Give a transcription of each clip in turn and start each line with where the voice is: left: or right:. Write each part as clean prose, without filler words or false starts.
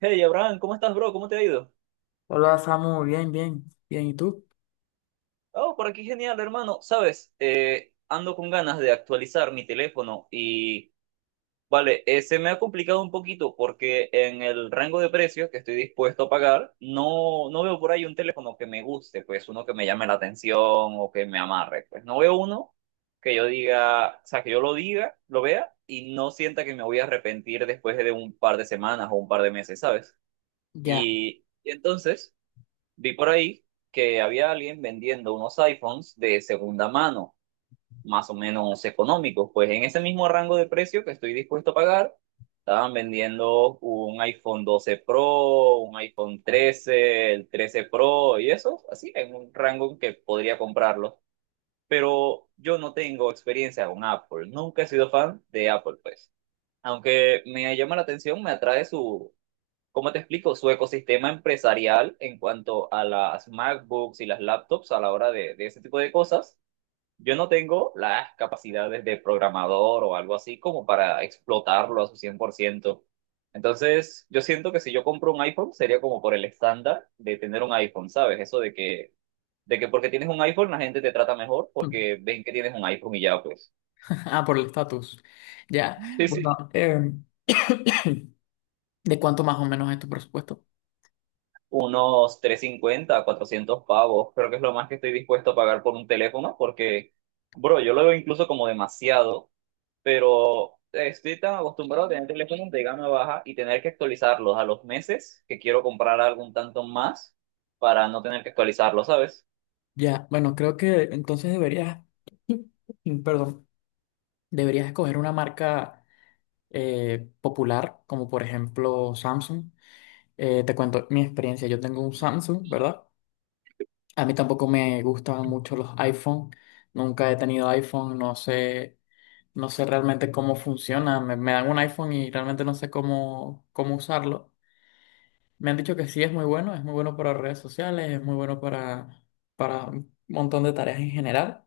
right: Hey Abraham, ¿cómo estás, bro? ¿Cómo te ha ido?
left: Hola Samu, bien, bien, bien, ¿y tú?
right: Oh, por aquí genial, hermano. Sabes, ando con ganas de actualizar mi teléfono y, vale, se me ha complicado un poquito porque en el rango de precios que estoy dispuesto a pagar, no, no veo por ahí un teléfono que me guste, pues uno que me llame la atención o que me amarre. Pues no veo uno que yo diga, o sea, que yo lo diga, lo vea y no sienta que me voy a arrepentir después de un par de semanas o un par de meses, ¿sabes?
left: Ya.
right: Y entonces. Vi por ahí que había alguien vendiendo unos iPhones de segunda mano, más o menos económicos. Pues en ese mismo rango de precio que estoy dispuesto a pagar, estaban vendiendo un iPhone 12 Pro, un iPhone 13, el 13 Pro y eso, así, en un rango en que podría comprarlo. Pero yo no tengo experiencia con Apple, nunca he sido fan de Apple, pues. Aunque me llama la atención, me atrae su, ¿cómo te explico? Su ecosistema empresarial en cuanto a las MacBooks y las laptops a la hora de, ese tipo de cosas, yo no tengo las capacidades de programador o algo así como para explotarlo a su 100%. Entonces, yo siento que si yo compro un iPhone sería como por el estándar de tener un iPhone, ¿sabes? Eso de que porque tienes un iPhone la gente te trata mejor porque ven que tienes un iPhone y ya pues.
left: Ah, por el estatus. Ya.
right: Sí,
left: Bueno,
right: sí,
left: ¿de cuánto más o menos es tu presupuesto?
right: unos 350 a 400 pavos. Creo que es lo más que estoy dispuesto a pagar por un teléfono porque, bro, yo lo veo incluso como demasiado, pero estoy tan acostumbrado a tener teléfonos de gama baja y tener que actualizarlos a los meses que quiero comprar algún tanto más para no tener que actualizarlos, ¿sabes?
left: Ya. Bueno, creo que entonces deberías, perdón, deberías escoger una marca popular, como por ejemplo Samsung. Te cuento mi experiencia. Yo tengo un Samsung, ¿verdad? A mí tampoco me gustan mucho los iPhone. Nunca he tenido iPhone, no sé. No sé realmente cómo funciona. Me dan un iPhone y realmente no sé cómo usarlo. Me han dicho que sí es muy bueno para redes sociales, es muy bueno para un montón de tareas en general.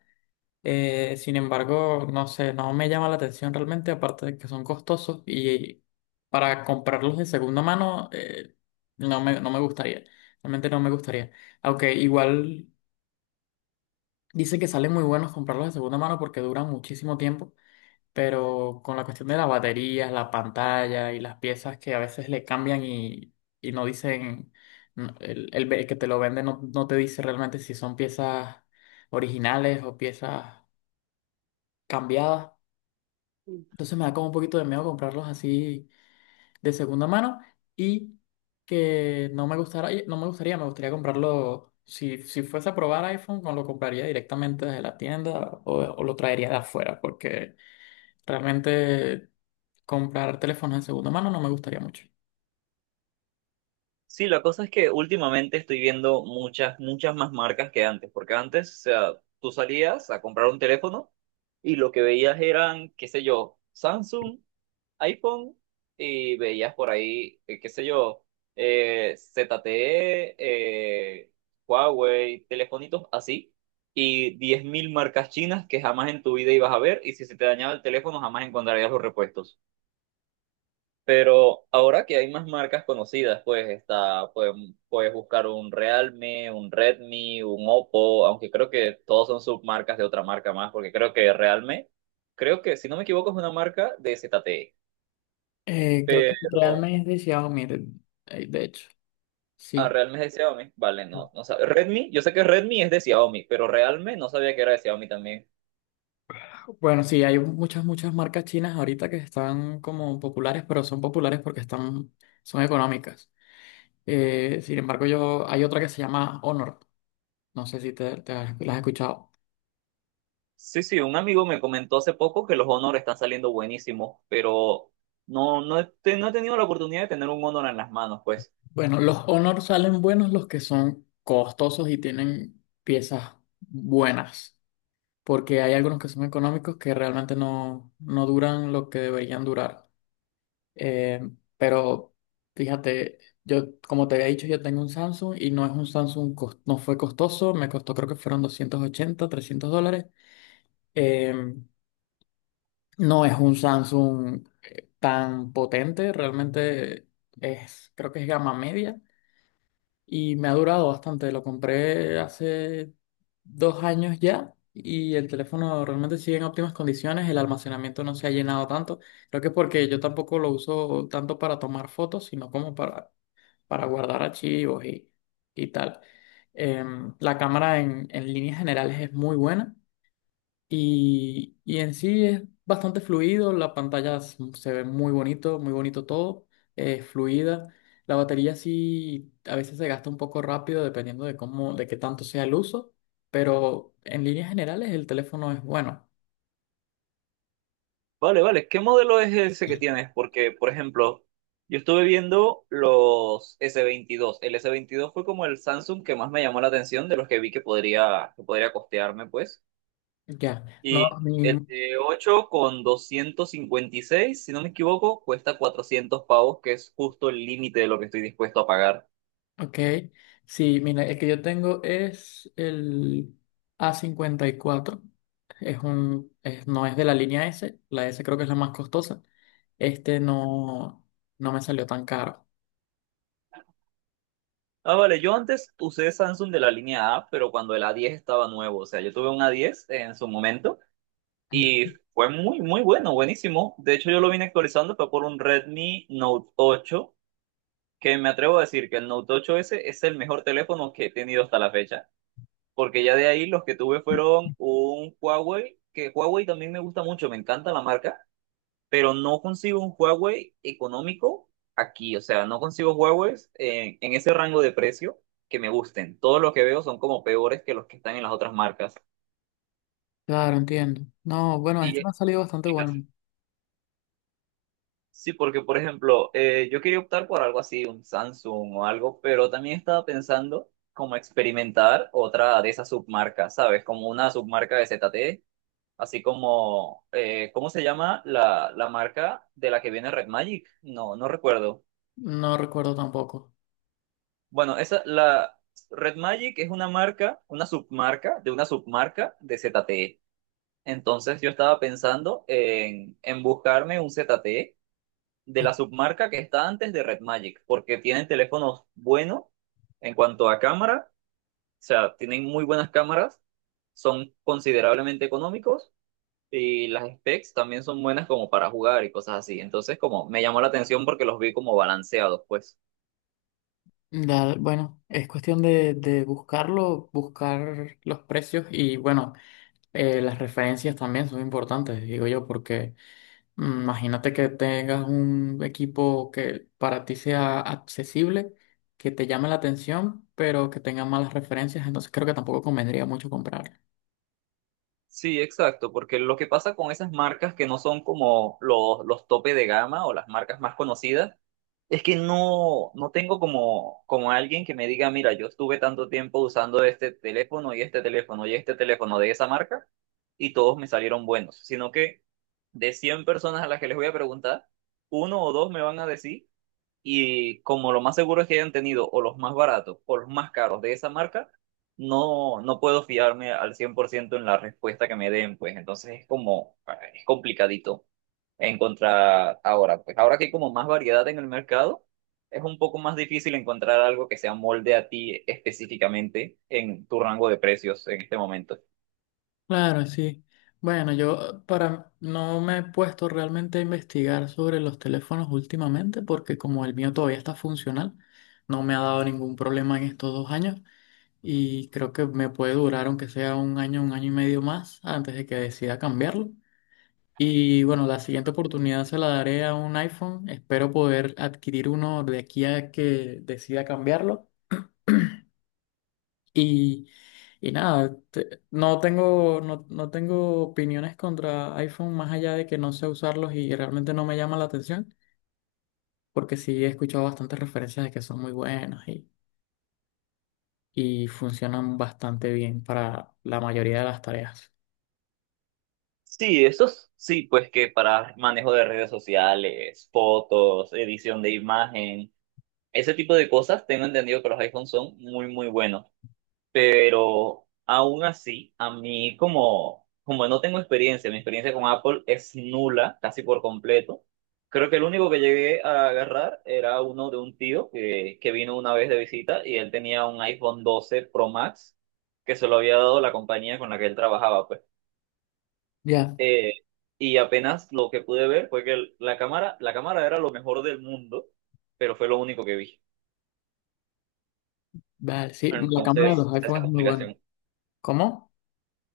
left: Sin embargo, no sé, no me llama la atención realmente, aparte de que son costosos y para comprarlos de segunda mano no me gustaría. Realmente no me gustaría. Aunque igual dicen que salen muy buenos comprarlos de segunda mano porque duran muchísimo tiempo, pero con la cuestión de las baterías, la pantalla y las piezas que a veces le cambian y no dicen, no, el, el que te lo vende no te dice realmente si son piezas originales o piezas cambiadas. Entonces me da como un poquito de miedo comprarlos así de segunda mano y que no me gustara, no me gustaría, me gustaría comprarlo. Si fuese a probar iPhone, no lo compraría directamente desde la tienda o lo traería de afuera, porque realmente comprar teléfonos de segunda mano no me gustaría mucho.
right: Sí, la cosa es que últimamente estoy viendo muchas, muchas más marcas que antes, porque antes, o sea, tú salías a comprar un teléfono y lo que veías eran, qué sé yo, Samsung, iPhone, y veías por ahí, qué sé yo, ZTE, eh, Huawei, telefonitos así, y 10.000 marcas chinas que jamás en tu vida ibas a ver, y si se te dañaba el teléfono jamás encontrarías los repuestos. Pero ahora que hay más marcas conocidas, pues puedes buscar un Realme, un Redmi, un Oppo, aunque creo que todos son submarcas de otra marca más, porque creo que Realme, creo que si no me equivoco es una marca de ZTE.
left: Creo
right: Pero
left: que realmente es de Xiaomi, de hecho.
right: Ah,
left: Sí.
right: Realme es de Xiaomi. Vale, no, no sabía. Redmi, yo sé que Redmi es de Xiaomi, pero Realme no sabía que era de Xiaomi también.
left: Bueno, sí, hay muchas, muchas marcas chinas ahorita que están como populares, pero son populares porque están, son económicas. Sin embargo, yo, hay otra que se llama Honor. No sé si la has escuchado.
right: Sí, sí, un amigo me comentó hace poco que los Honor están saliendo buenísimos, pero no he tenido la oportunidad de tener un Honor en las manos, pues.
left: Bueno, los Honor salen buenos los que son costosos y tienen piezas buenas, porque hay algunos que son económicos que realmente no duran lo que deberían durar. Eh, pero fíjate, yo como te había dicho, yo tengo un Samsung y no es un Samsung, no fue costoso, me costó creo que fueron 280, 300 dólares. Eh, no es un Samsung tan potente, realmente es, creo que es gama media, y me ha durado bastante. Lo compré hace 2 años ya y el teléfono realmente sigue en óptimas condiciones. El almacenamiento no se ha llenado tanto. Creo que es porque yo tampoco lo uso tanto para tomar fotos, sino como para guardar archivos y tal. La cámara en líneas generales es muy buena. Y, en sí es bastante fluido, la pantalla se ve muy bonito todo, es fluida. La batería sí a veces se gasta un poco rápido dependiendo de cómo, de qué tanto sea el uso, pero en líneas generales el teléfono es bueno.
right: Vale, vale, ¿qué modelo es ese que tienes? Porque, por ejemplo, yo estuve viendo los S22. El S22 fue como el Samsung que más me llamó la atención de los que vi que podría, costearme, pues.
left: Ya, no,
right: Y
left: mi,
right: el de 8 con 256 si no me equivoco, cuesta 400 pavos, que es justo el límite de lo que estoy dispuesto a pagar.
left: ok, sí, mira, el que yo tengo es el A54. No es de la línea S, la S creo que es la más costosa. Este no, no me salió tan caro.
right: Ah, vale, yo antes usé Samsung de la línea A, pero cuando el A10 estaba nuevo, o sea, yo tuve un A10 en su momento y
left: Mm.
right: fue muy, muy bueno, buenísimo. De hecho, yo lo vine actualizando, fue por un Redmi Note 8 que me atrevo a decir que el Note 8s es el mejor teléfono que he tenido hasta la fecha, porque ya de ahí los que tuve fueron un Huawei, que Huawei también me gusta mucho, me encanta la marca, pero no consigo un Huawei económico aquí, o sea, no consigo Huawei en ese rango de precio que me gusten. Todos los que veo son como peores que los que están en las otras marcas.
left: Claro, entiendo. No, bueno, este
right: Y
left: me ha salido bastante bueno.
right: Sí, porque por ejemplo, yo quería optar por algo así, un Samsung o algo, pero también estaba pensando como experimentar otra de esas submarcas, ¿sabes? Como una submarca de ZTE. Así como, ¿cómo se llama la, marca de la que viene Red Magic? No, no recuerdo.
left: No recuerdo tampoco.
right: Bueno, la Red Magic es una marca, una submarca de ZTE. Entonces yo estaba pensando en buscarme un ZTE de la submarca que está antes de Red Magic, porque tienen teléfonos buenos en cuanto a cámara, o sea, tienen muy buenas cámaras, son considerablemente económicos. Y las specs también son buenas como para jugar y cosas así. Entonces, como me llamó la atención porque los vi como balanceados, pues.
left: Dale, bueno, es cuestión de, buscarlo, buscar los precios y bueno, las referencias también son importantes, digo yo, porque… mm, imagínate que tengas un equipo que para ti sea accesible, que te llame la atención, pero que tenga malas referencias. Entonces creo que tampoco convendría mucho comprarlo.
right: Sí, exacto, porque lo que pasa con esas marcas que no son como los, tope de gama o las marcas más conocidas, es que no, no tengo como alguien que me diga, mira, yo estuve tanto tiempo usando este teléfono y este teléfono y este teléfono de esa marca y todos me salieron buenos, sino que de 100 personas a las que les voy a preguntar, uno o dos me van a decir. Y como lo más seguro es que hayan tenido o los más baratos o los más caros de esa marca, no, no puedo fiarme al 100% en la respuesta que me den, pues entonces es como, ah, es complicadito encontrar ahora. Pues ahora que hay como más variedad en el mercado, es un poco más difícil encontrar algo que se molde a ti específicamente en tu rango de precios en este momento.
left: Claro, sí. Bueno, yo para no me he puesto realmente a investigar sobre los teléfonos últimamente porque como el mío todavía está funcional, no me ha dado ningún problema en estos 2 años, y creo que me puede durar aunque sea un año y medio más antes de que decida cambiarlo. Y bueno, la siguiente oportunidad se la daré a un iPhone. Espero poder adquirir uno de aquí a que decida cambiarlo. Y, y nada, no tengo, no tengo opiniones contra iPhone más allá de que no sé usarlos y realmente no me llama la atención, porque sí he escuchado bastantes referencias de que son muy buenos y funcionan bastante bien para la mayoría de las tareas.
right: Sí, esos sí, pues que para manejo de redes sociales, fotos, edición de imagen. Ese tipo de cosas, tengo entendido que los iPhones son muy, muy buenos, pero aún así, a mí como, no tengo experiencia, mi experiencia con Apple es nula, casi por completo. Creo que el único que llegué a agarrar era uno de un tío que vino una vez de visita y él tenía un iPhone 12 Pro Max que se lo había dado la compañía con la que él trabajaba, pues.
left: Ya,
right: Eh, y apenas lo que pude ver fue que la cámara era lo mejor del mundo, pero fue lo único que vi.
left: vale, sí, la cámara de
right: Entonces,
left: los
right: está esa
left: iPhones es muy buena.
right: complicación.
left: ¿Cómo?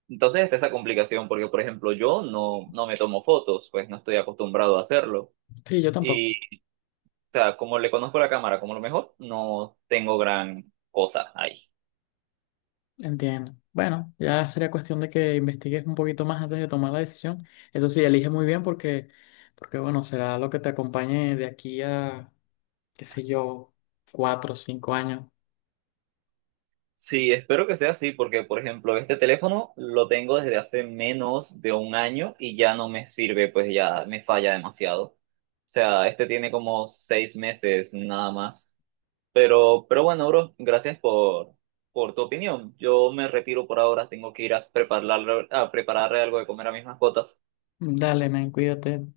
right: Entonces, está esa complicación porque, por ejemplo, yo no, no me tomo fotos, pues no estoy acostumbrado a hacerlo.
left: Sí, yo tampoco.
right: Y, o sea, como le conozco la cámara como lo mejor, no tengo gran cosa ahí.
left: Entiendo. Bueno, ya sería cuestión de que investigues un poquito más antes de tomar la decisión. Eso sí, elige muy bien porque, porque bueno, será lo que te acompañe de aquí a, qué sé yo, 4 o 5 años.
right: Sí, espero que sea así porque, por ejemplo, este teléfono lo tengo desde hace menos de un año y ya no me sirve, pues ya me falla demasiado. O sea, este tiene como 6 meses nada más. Pero bueno, bro, gracias por, tu opinión. Yo me retiro por ahora, tengo que ir a prepararle algo de comer a mis mascotas.
left: Dale, men, cuídate.